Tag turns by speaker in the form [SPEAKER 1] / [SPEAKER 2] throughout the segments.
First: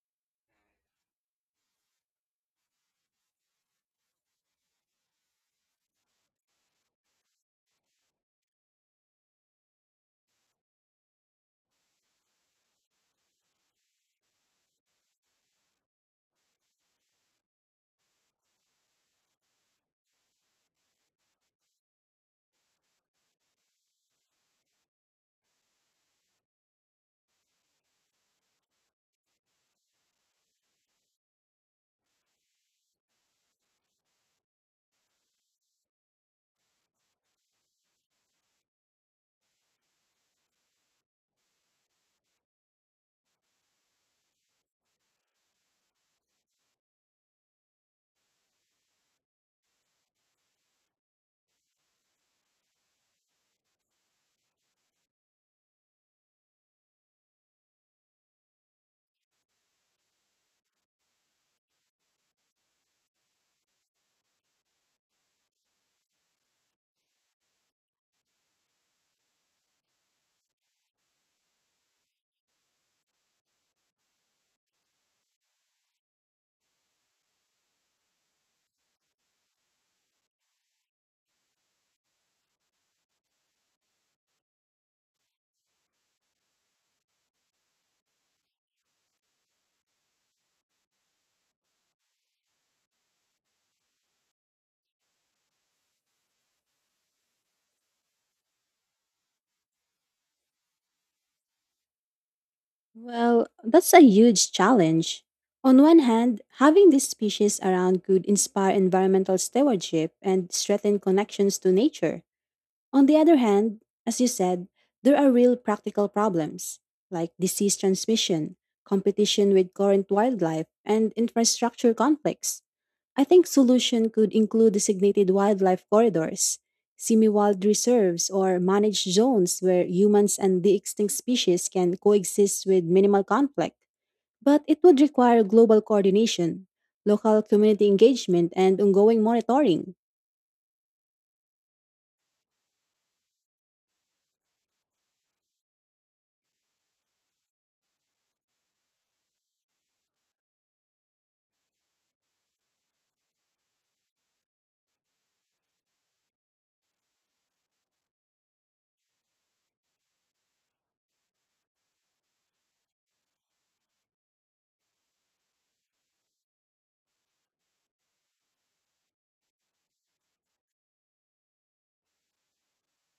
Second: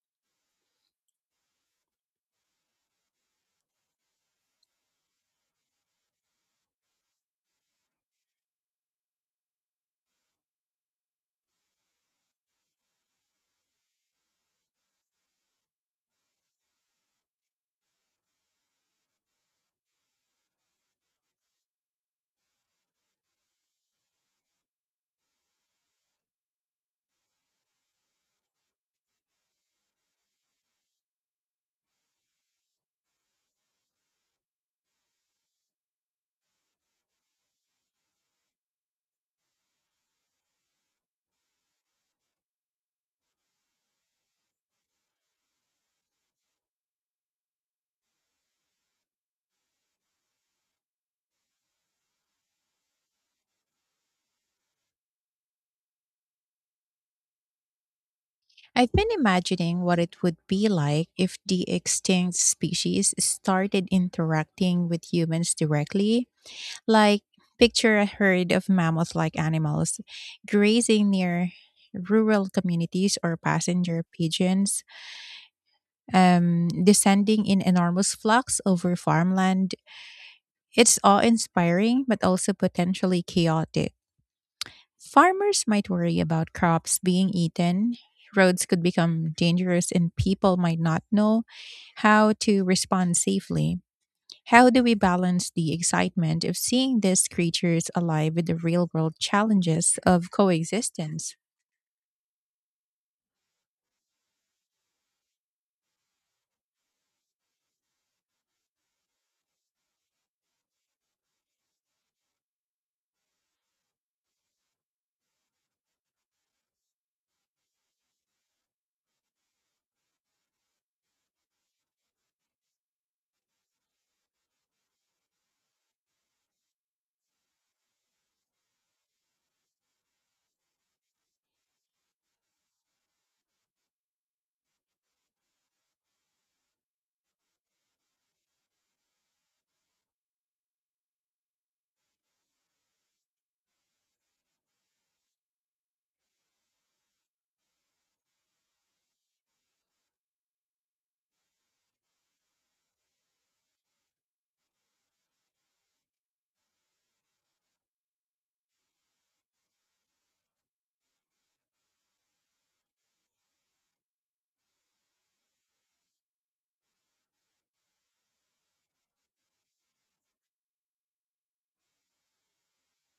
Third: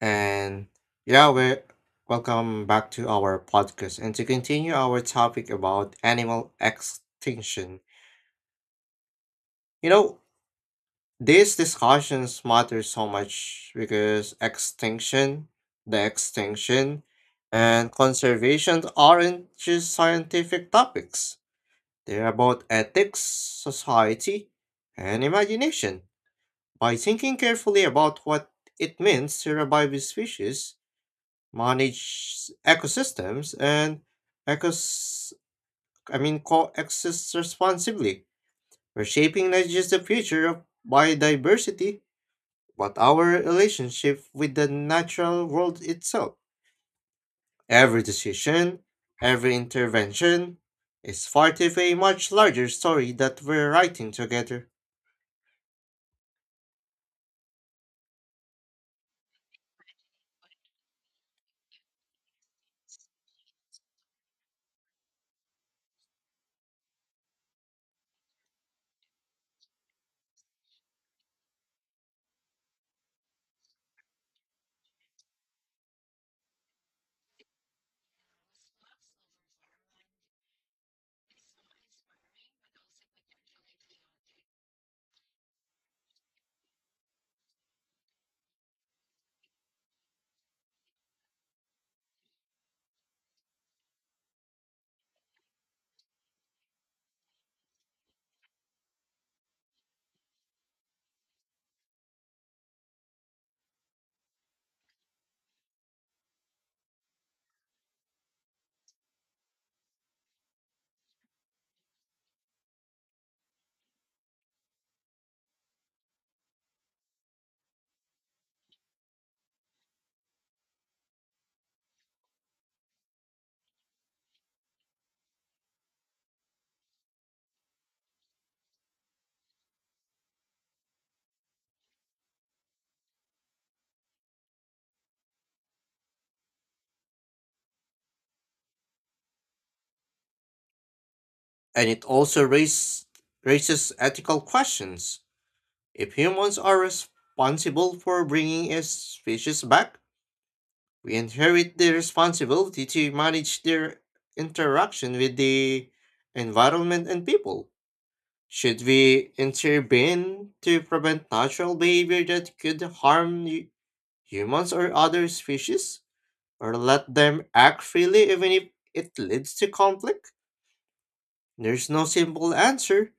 [SPEAKER 1] And yeah, we're welcome back to our podcast and to continue our topic about animal extinction. You know, these discussions matter so much because extinction and conservation aren't just scientific topics. They're about ethics, society, and imagination. By thinking carefully about what it means to revive a species, manage ecosystems and ecos I mean coexist responsibly, we're shaping not just the future of biodiversity, but our relationship with the natural world itself. Every decision, every intervention is part of a much larger story that we're writing together.
[SPEAKER 2] I've been imagining what it would be like if the extinct species started interacting with humans directly. Like, picture a herd of mammoth like animals grazing near rural communities or passenger pigeons descending in enormous flocks over farmland. It's awe inspiring, but also potentially chaotic. Farmers might worry about crops being eaten, roads could become dangerous, and people might not know how to respond safely. How do we balance the excitement of seeing these creatures alive with the real world challenges of coexistence?
[SPEAKER 3] Well, that's a huge challenge. On one hand, having these species around could inspire environmental stewardship and strengthen connections to nature. On the other hand, as you said, there are real practical problems like disease transmission, competition with current wildlife, and infrastructure conflicts. I think solution could include designated wildlife corridors, semi-wild reserves, or managed zones where humans and the extinct species can coexist with minimal conflict. But it would require global coordination, local community engagement, and ongoing monitoring.
[SPEAKER 1] And it also raises ethical questions. If humans are responsible for bringing a species back, we inherit the responsibility to manage their interaction with the environment and people. Should we intervene to prevent natural behavior that could harm humans or other species? Or let them act freely even if it leads to conflict? There's no simple answer,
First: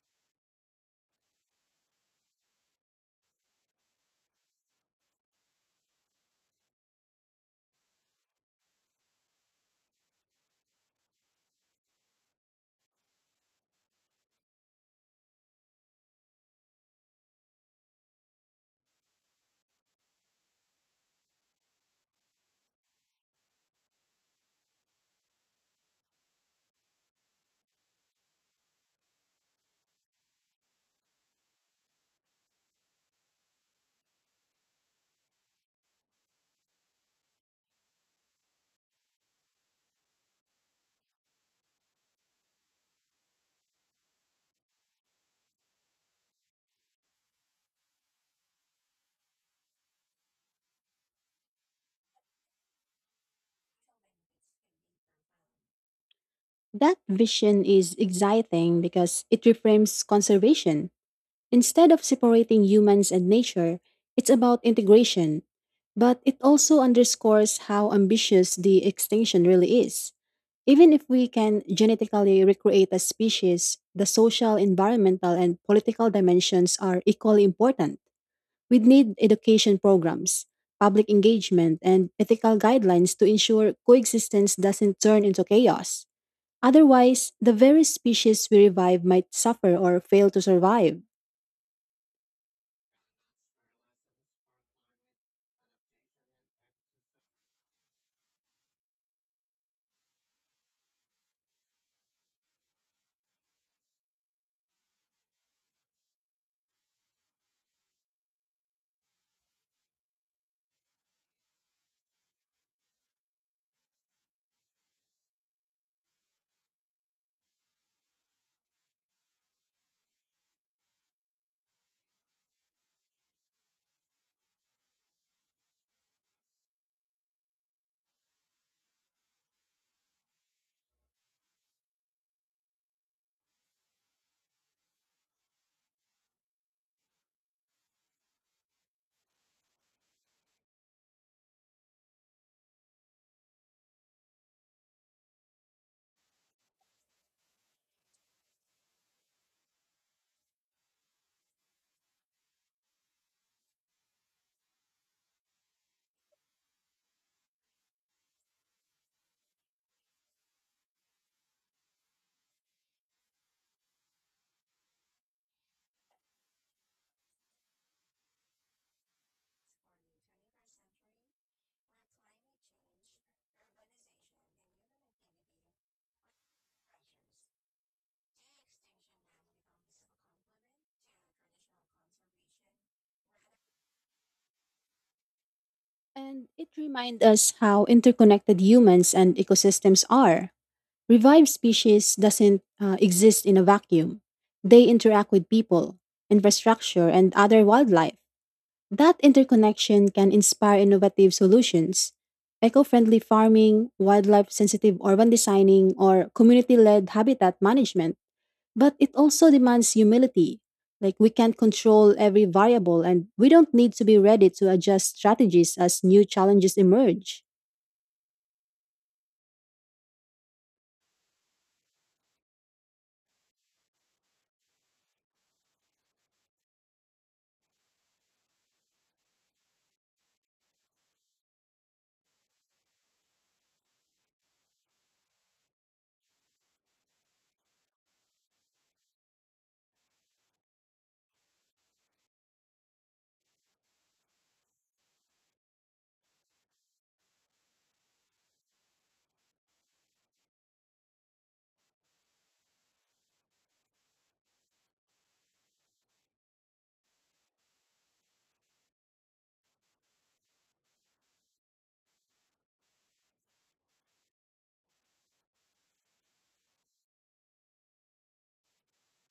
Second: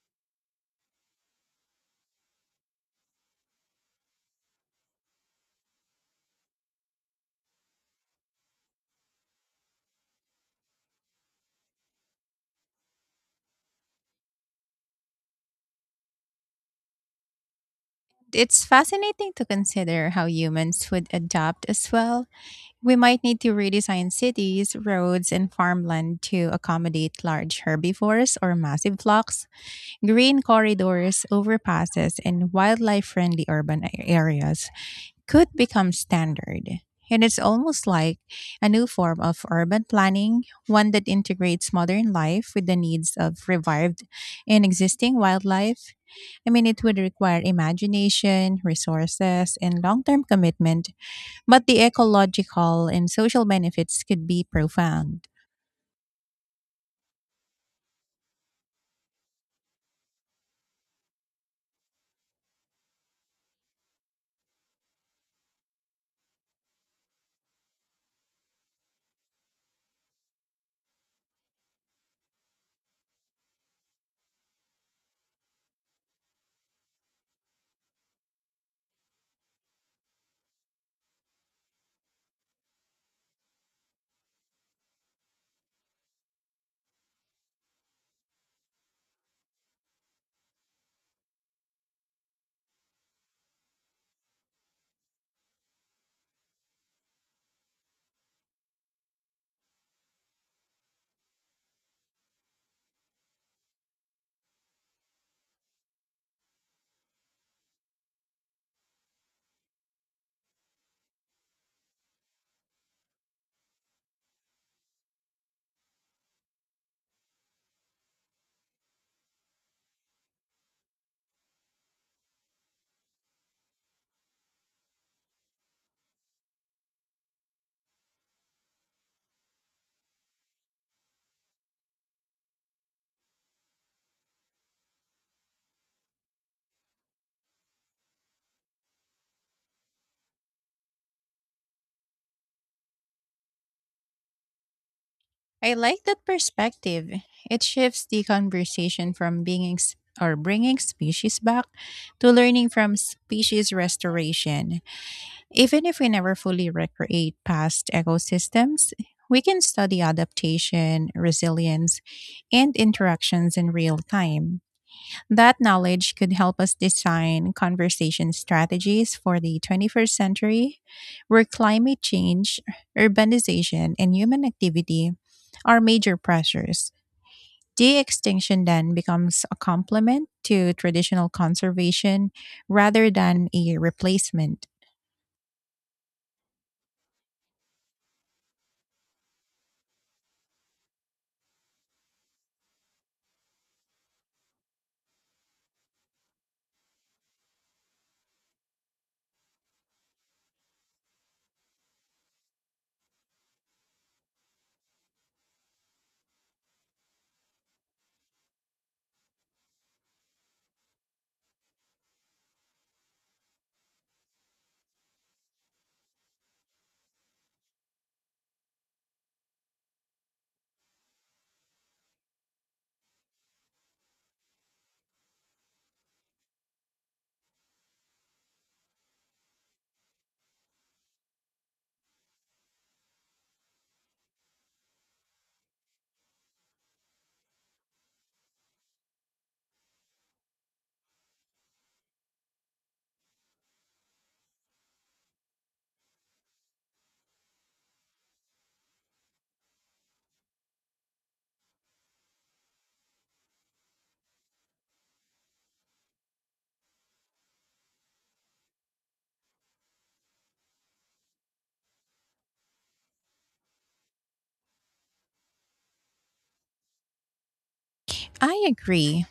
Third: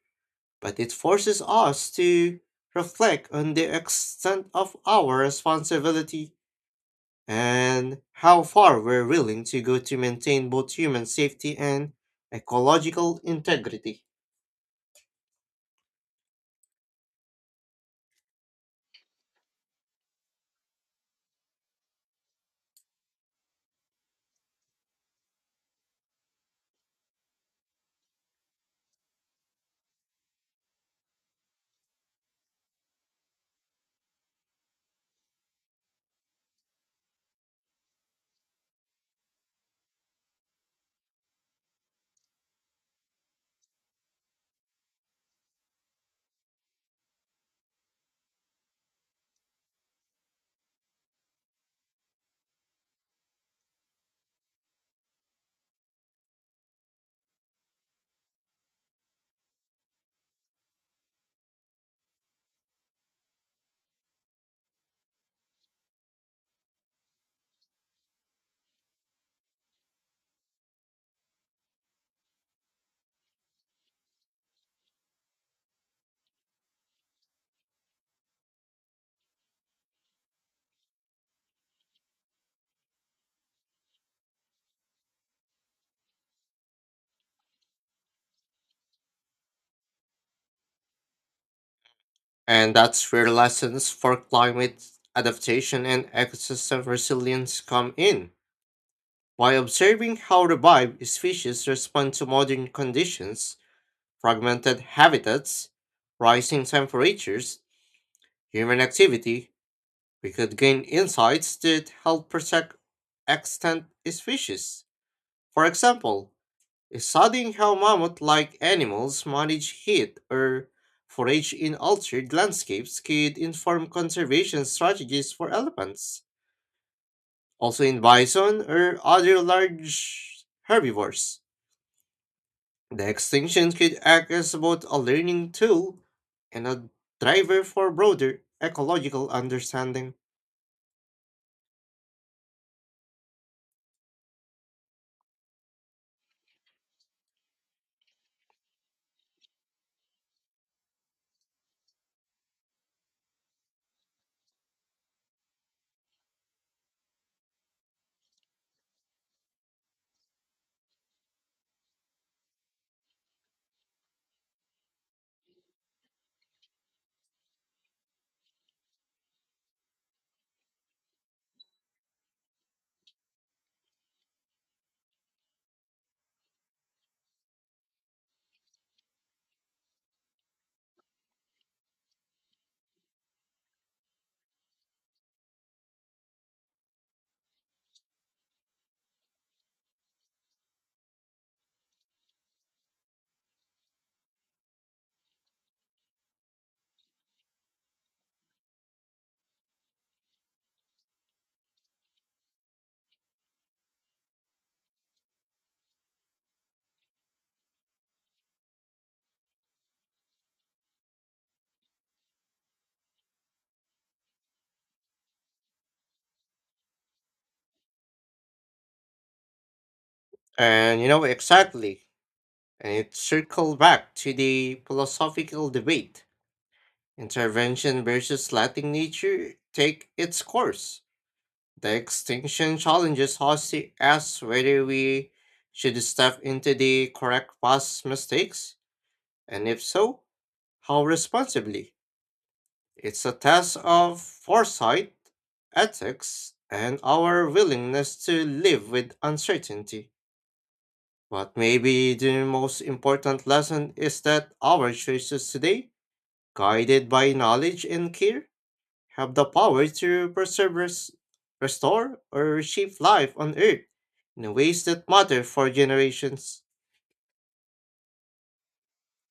[SPEAKER 1] but it forces us to reflect on the extent of our responsibility and how far we're willing to go to maintain both human safety and ecological integrity.
[SPEAKER 2] It's fascinating to consider how humans would adapt as well. We might need to redesign cities, roads, and farmland to accommodate large herbivores or massive flocks. Green corridors, overpasses, and wildlife friendly urban areas could become standard. And it's almost like a new form of urban planning, one that integrates modern life with the needs of revived and existing wildlife. I mean, it would require imagination, resources, and long term commitment, but the ecological and social benefits could be profound.
[SPEAKER 3] That vision is exciting because it reframes conservation. Instead of separating humans and nature, it's about integration. But it also underscores how ambitious the extinction really is. Even if we can genetically recreate a species, the social, environmental, and political dimensions are equally important. We need education programs, public engagement, and ethical guidelines to ensure coexistence doesn't turn into chaos. Otherwise, the very species we revive might suffer or fail to survive.
[SPEAKER 1] And that's where lessons for climate adaptation and ecosystem resilience come in. By observing how the species respond to modern conditions, fragmented habitats, rising temperatures, human activity, we could gain insights that help protect extant species. For example, studying how mammoth like animals manage heat or forage in altered landscapes could inform conservation strategies for elephants, also in bison or other large herbivores. The extinction could act as both a learning tool and a driver for broader ecological understanding.
[SPEAKER 2] I like that perspective. It shifts the conversation from being ex- or bringing species back to learning from species restoration. Even if we never fully recreate past ecosystems, we can study adaptation, resilience, and interactions in real time. That knowledge could help us design conversation strategies for the 21st century, where climate change, urbanization, and human activity are major pressures. De extinction then becomes a complement to traditional conservation rather than a replacement.
[SPEAKER 3] And it reminds us how interconnected humans and ecosystems are. Revived species doesn't exist in a vacuum. They interact with people, infrastructure, and other wildlife. That interconnection can inspire innovative solutions. Eco-friendly farming, wildlife-sensitive urban designing, or community-led habitat management. But it also demands humility. Like we can't control every variable and we don't need to be ready to adjust strategies as new challenges emerge.
[SPEAKER 1] And you know exactly, and it circled back to the philosophical debate. Intervention versus letting nature take its course. The extinction challenges us to ask whether we should step into the correct past mistakes, and if so, how responsibly. It's a test of foresight, ethics, and our willingness to live with uncertainty. But maybe the most important lesson is that our choices today, guided by knowledge and care, have the power to preserve, restore, or reshape life on Earth in ways that matter for generations.
[SPEAKER 2] I agree.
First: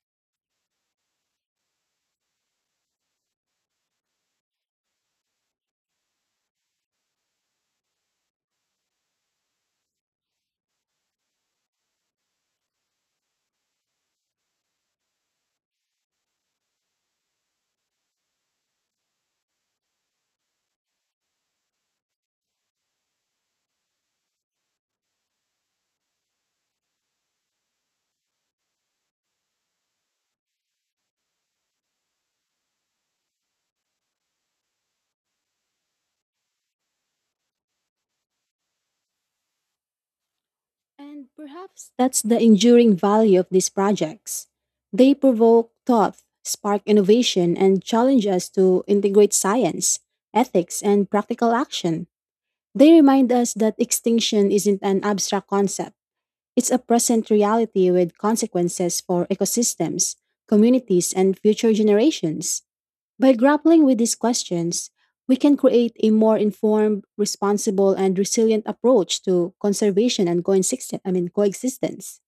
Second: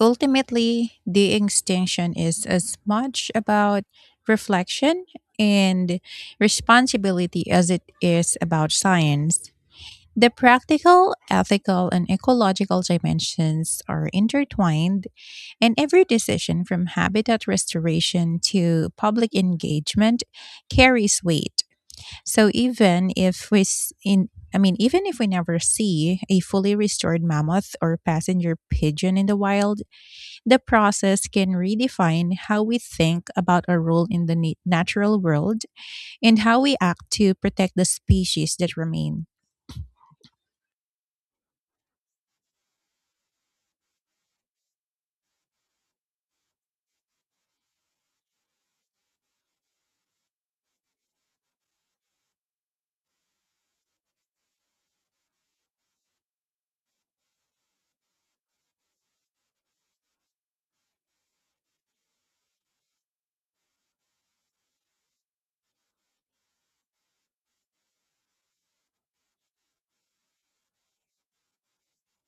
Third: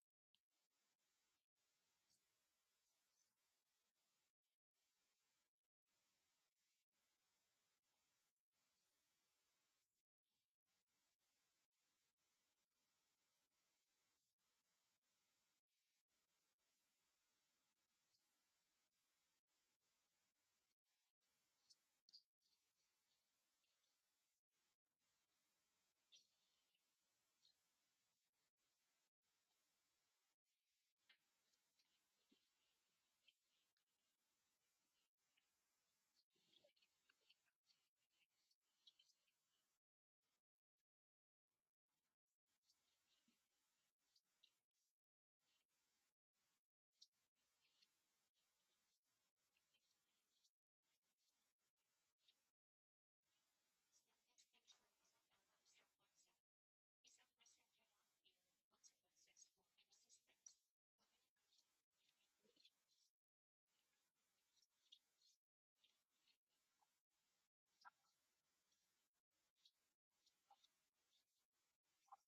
[SPEAKER 2] Ultimately, de extinction is as much about reflection and responsibility as it is about science. The practical, ethical, and ecological dimensions are intertwined, and every decision from habitat restoration to public engagement carries weight. So even if we s- in I mean even if we never see a fully restored mammoth or passenger pigeon in the wild, the process can redefine how we think about our role in the natural world and how we act to protect the species that remain.
[SPEAKER 3] And perhaps that's the enduring value of these projects. They provoke thought, spark innovation, and challenge us to integrate science, ethics, and practical action. They remind us that extinction isn't an abstract concept. It's a present reality with consequences for ecosystems, communities, and future generations. By grappling with these questions, we can create a more informed, responsible, and resilient approach to conservation and coexistence.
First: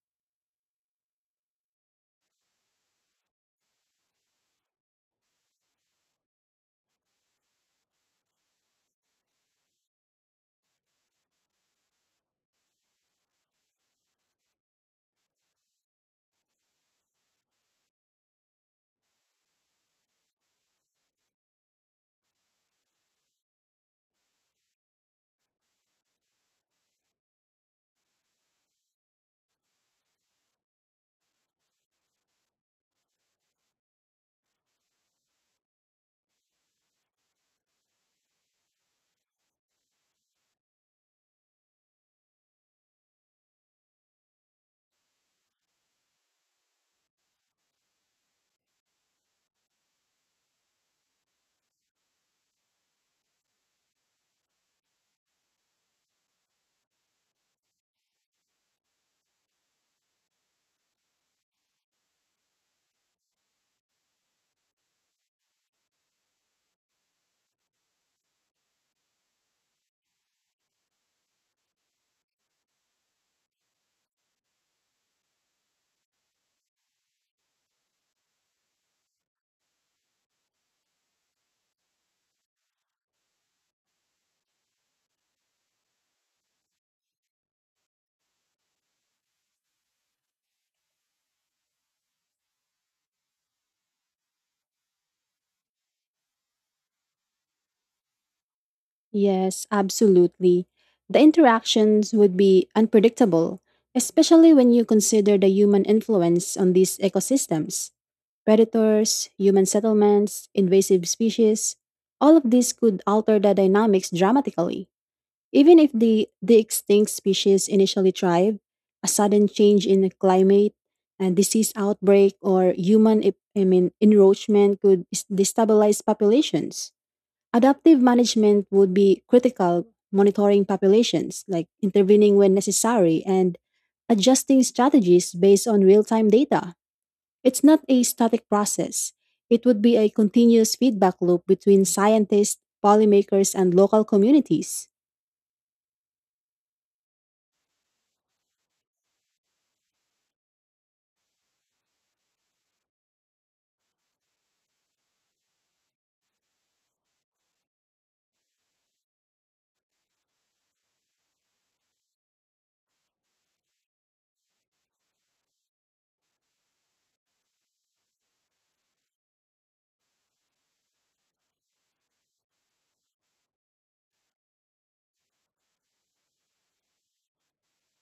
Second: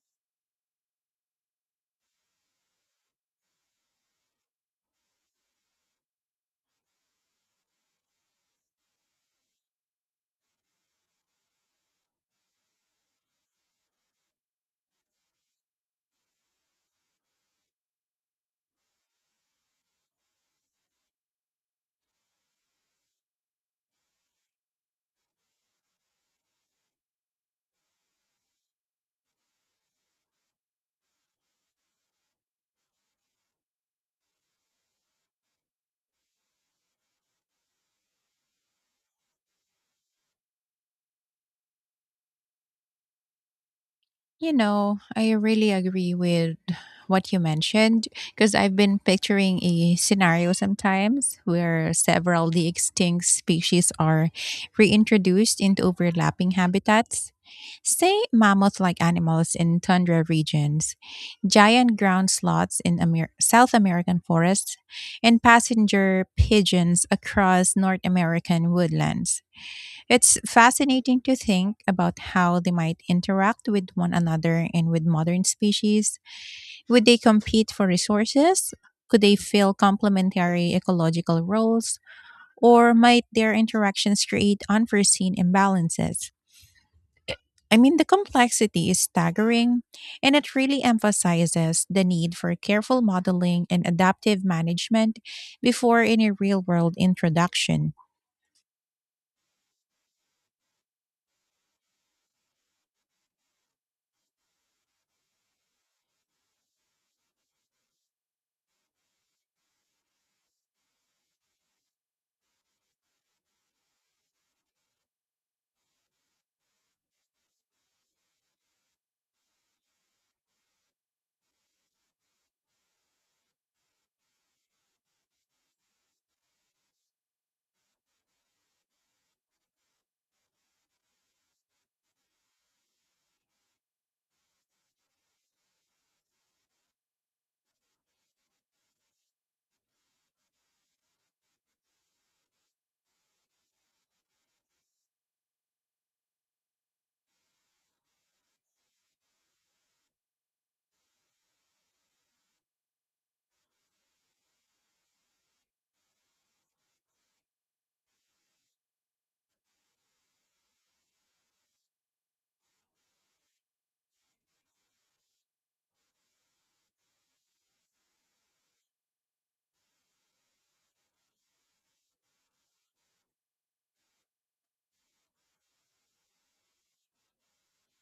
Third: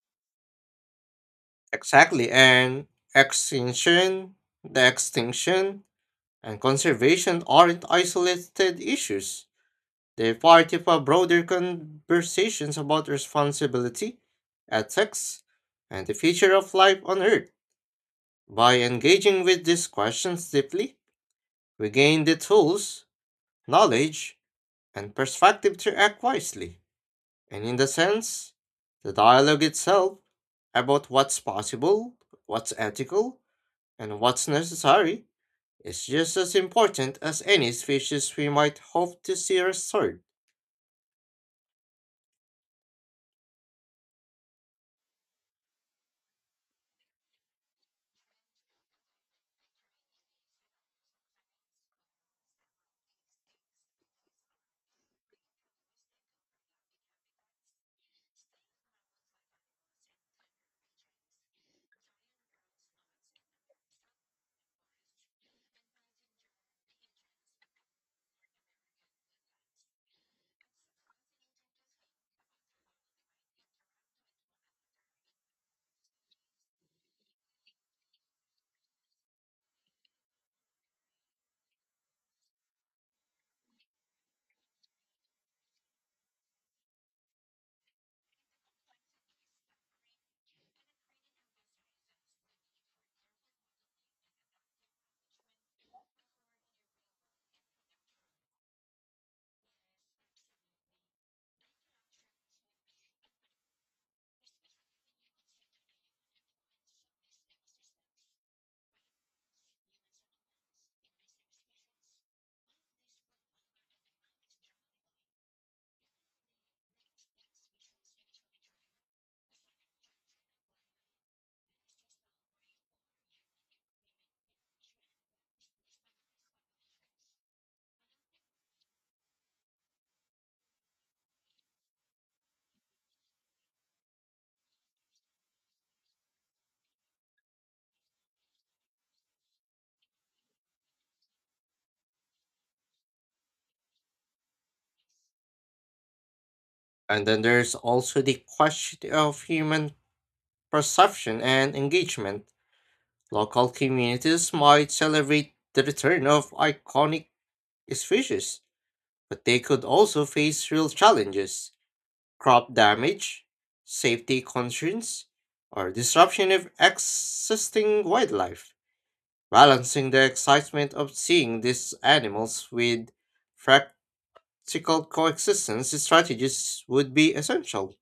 [SPEAKER 1] Exactly, and extinction, extinction and conservation aren't isolated issues. They're part of a broader conversations about responsibility, ethics, and the future of life on Earth. By engaging with these questions deeply, we gain the tools, knowledge, and perspective to act wisely, and in the sense, the dialogue itself about what's possible, what's ethical, and what's necessary is just as important as any species we might hope to see restored.
[SPEAKER 2] You know, I really agree with what you mentioned because I've been picturing a scenario sometimes where several the extinct species are reintroduced into overlapping habitats. Say mammoth-like animals in tundra regions, giant ground sloths in South American forests, and passenger pigeons across North American woodlands. It's fascinating to think about how they might interact with one another and with modern species. Would they compete for resources? Could they fill complementary ecological roles? Or might their interactions create unforeseen imbalances? I mean, the complexity is staggering, and it really emphasizes the need for careful modeling and adaptive management before any real world introduction.
[SPEAKER 3] Yes, absolutely. The interactions would be unpredictable, especially when you consider the human influence on these ecosystems. Predators, human settlements, invasive species, all of these could alter the dynamics dramatically. Even if the extinct species initially thrived, a sudden change in the climate, a disease outbreak, or human ep- I mean, enroachment could destabilize populations. Adaptive management would be critical, monitoring populations, like intervening when necessary, and adjusting strategies based on real time data. It's not a static process. It would be a continuous feedback loop between scientists, policymakers, and local communities.
[SPEAKER 1] And then there's also the question of human perception and engagement. Local communities might celebrate the return of iconic species, but they could also face real challenges: crop damage, safety concerns, or disruption of existing wildlife. Balancing the excitement of seeing these animals with practical coexistence strategies would be essential.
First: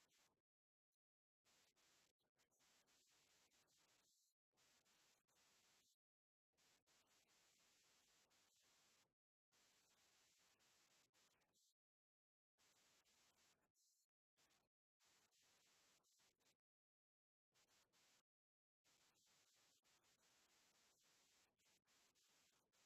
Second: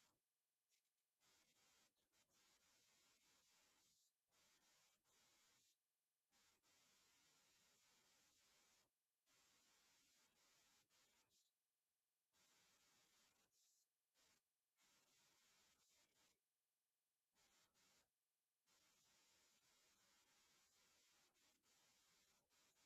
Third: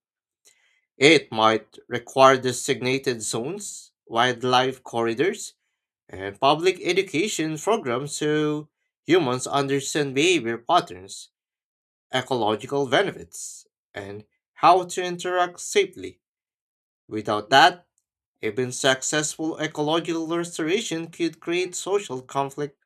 [SPEAKER 1] It might require designated zones, wildlife corridors, and public education programs so humans understand behavior patterns, ecological benefits, and how to interact safely. Without that, even successful ecological restoration could create social conflict.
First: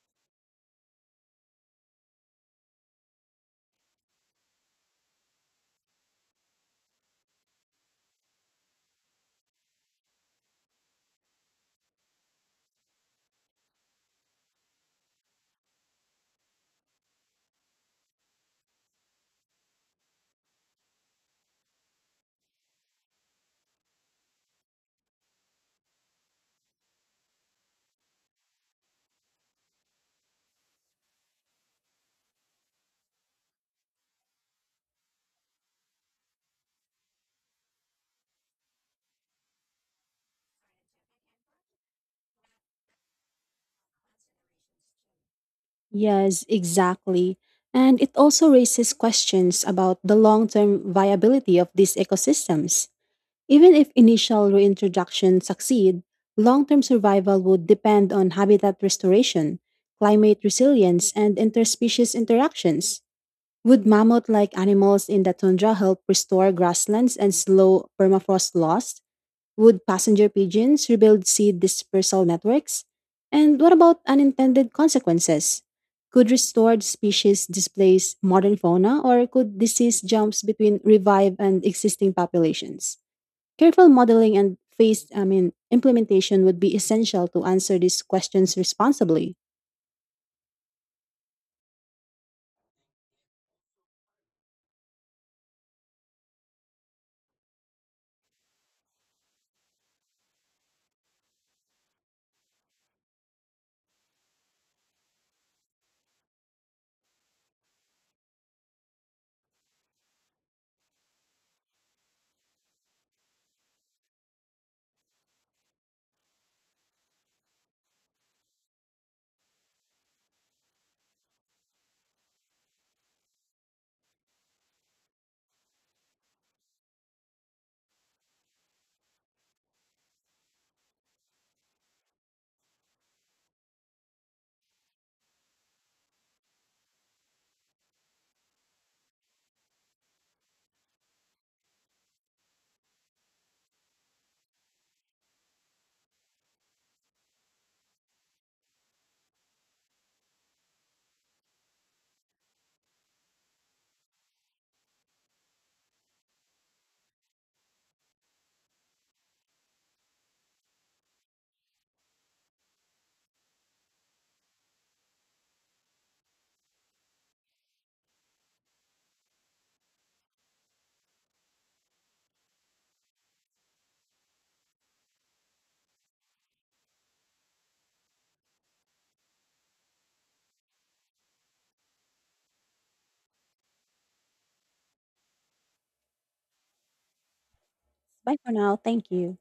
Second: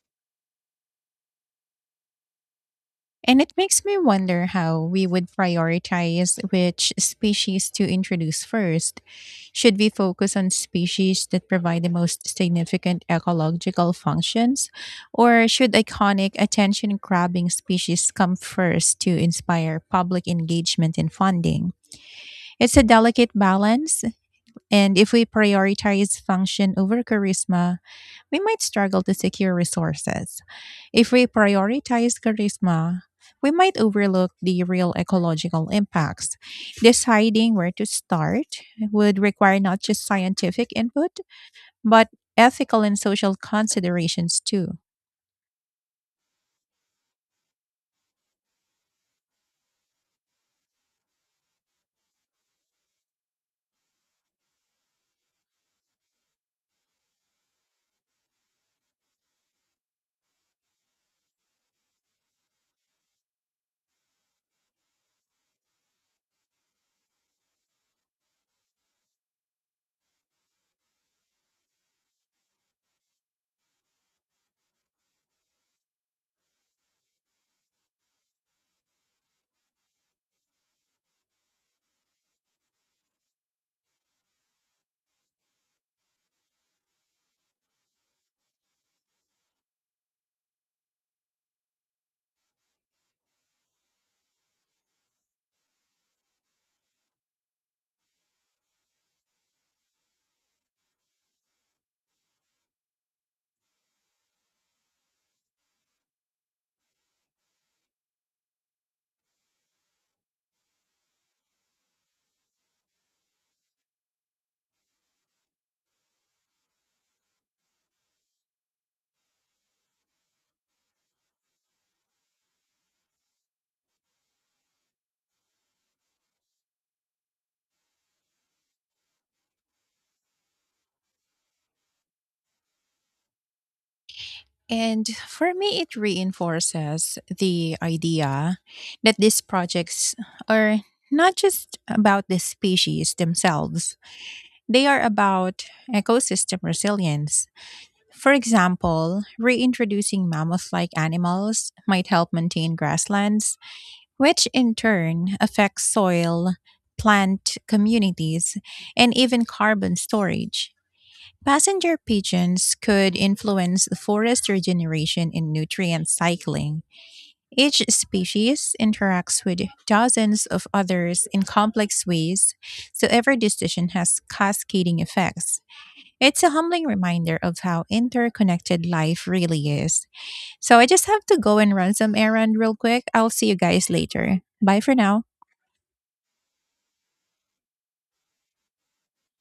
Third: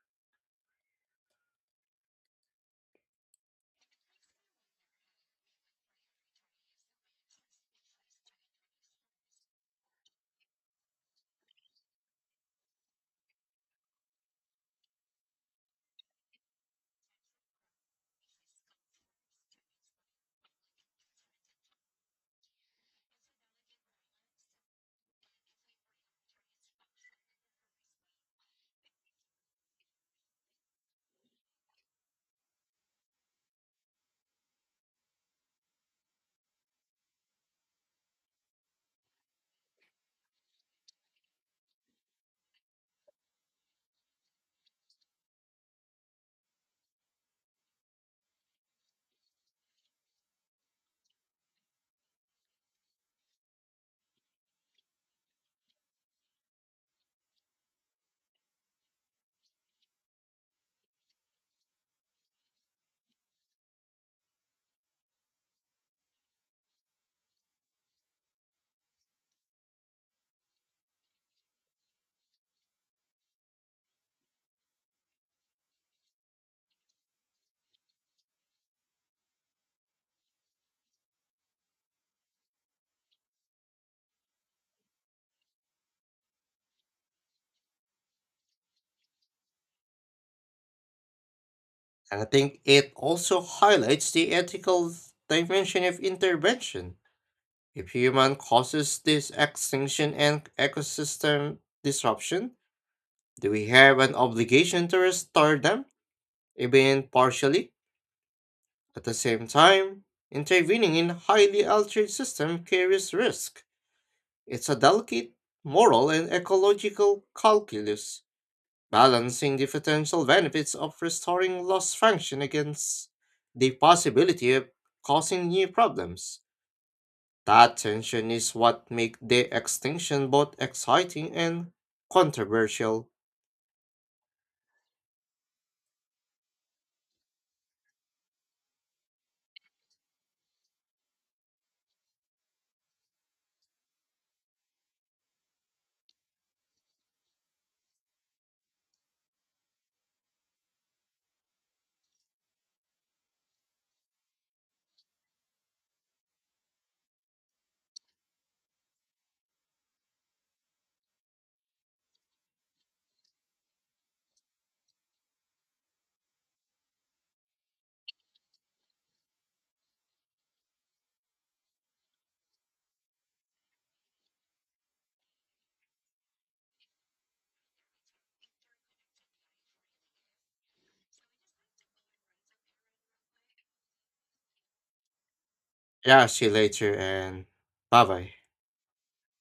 [SPEAKER 2] And it makes me wonder how we would prioritize which species to introduce first. Should we focus on species that provide the most significant ecological functions, or should iconic attention grabbing species come first to inspire public engagement and funding? It's a delicate balance, and if we prioritize function over charisma, we might struggle to secure resources. If we prioritize charisma, we might overlook the real ecological impacts. Deciding where to start would require not just scientific input, but ethical and social considerations too.
[SPEAKER 3] Yes, exactly. And it also raises questions about the long term viability of these ecosystems. Even if initial reintroduction succeed, long term survival would depend on habitat restoration, climate resilience, and interspecies interactions. Would mammoth like animals in the tundra help restore grasslands and slow permafrost loss? Would passenger pigeons rebuild seed dispersal networks? And what about unintended consequences? Could restored species displace modern fauna or could disease jumps between revived and existing populations? Careful modeling and phased I mean implementation would be essential to answer these questions responsibly.
[SPEAKER 1] And I think it also highlights the ethical dimension of intervention. If human causes this extinction and ecosystem disruption, do we have an obligation to restore them, even partially? At the same time, intervening in highly altered system carries risk. It's a delicate moral and ecological calculus, balancing the potential benefits of restoring lost function against the possibility of causing new problems. That tension is what makes the extinction both exciting and controversial.
[SPEAKER 2] And for me, it reinforces the idea that these projects are not just about the species themselves, they are about ecosystem resilience. For example, reintroducing mammoth like animals might help maintain grasslands, which in turn affects soil, plant communities, and even carbon storage. Passenger pigeons could influence forest regeneration and nutrient cycling. Each species interacts with dozens of others in complex ways, so every decision has cascading effects. It's a humbling reminder of how interconnected life really is. So I just have to go and run some errand real quick. I'll see you guys later. Bye for now.
[SPEAKER 1] Yeah, see you later, and bye bye.
[SPEAKER 3] Bye for now. Thank you.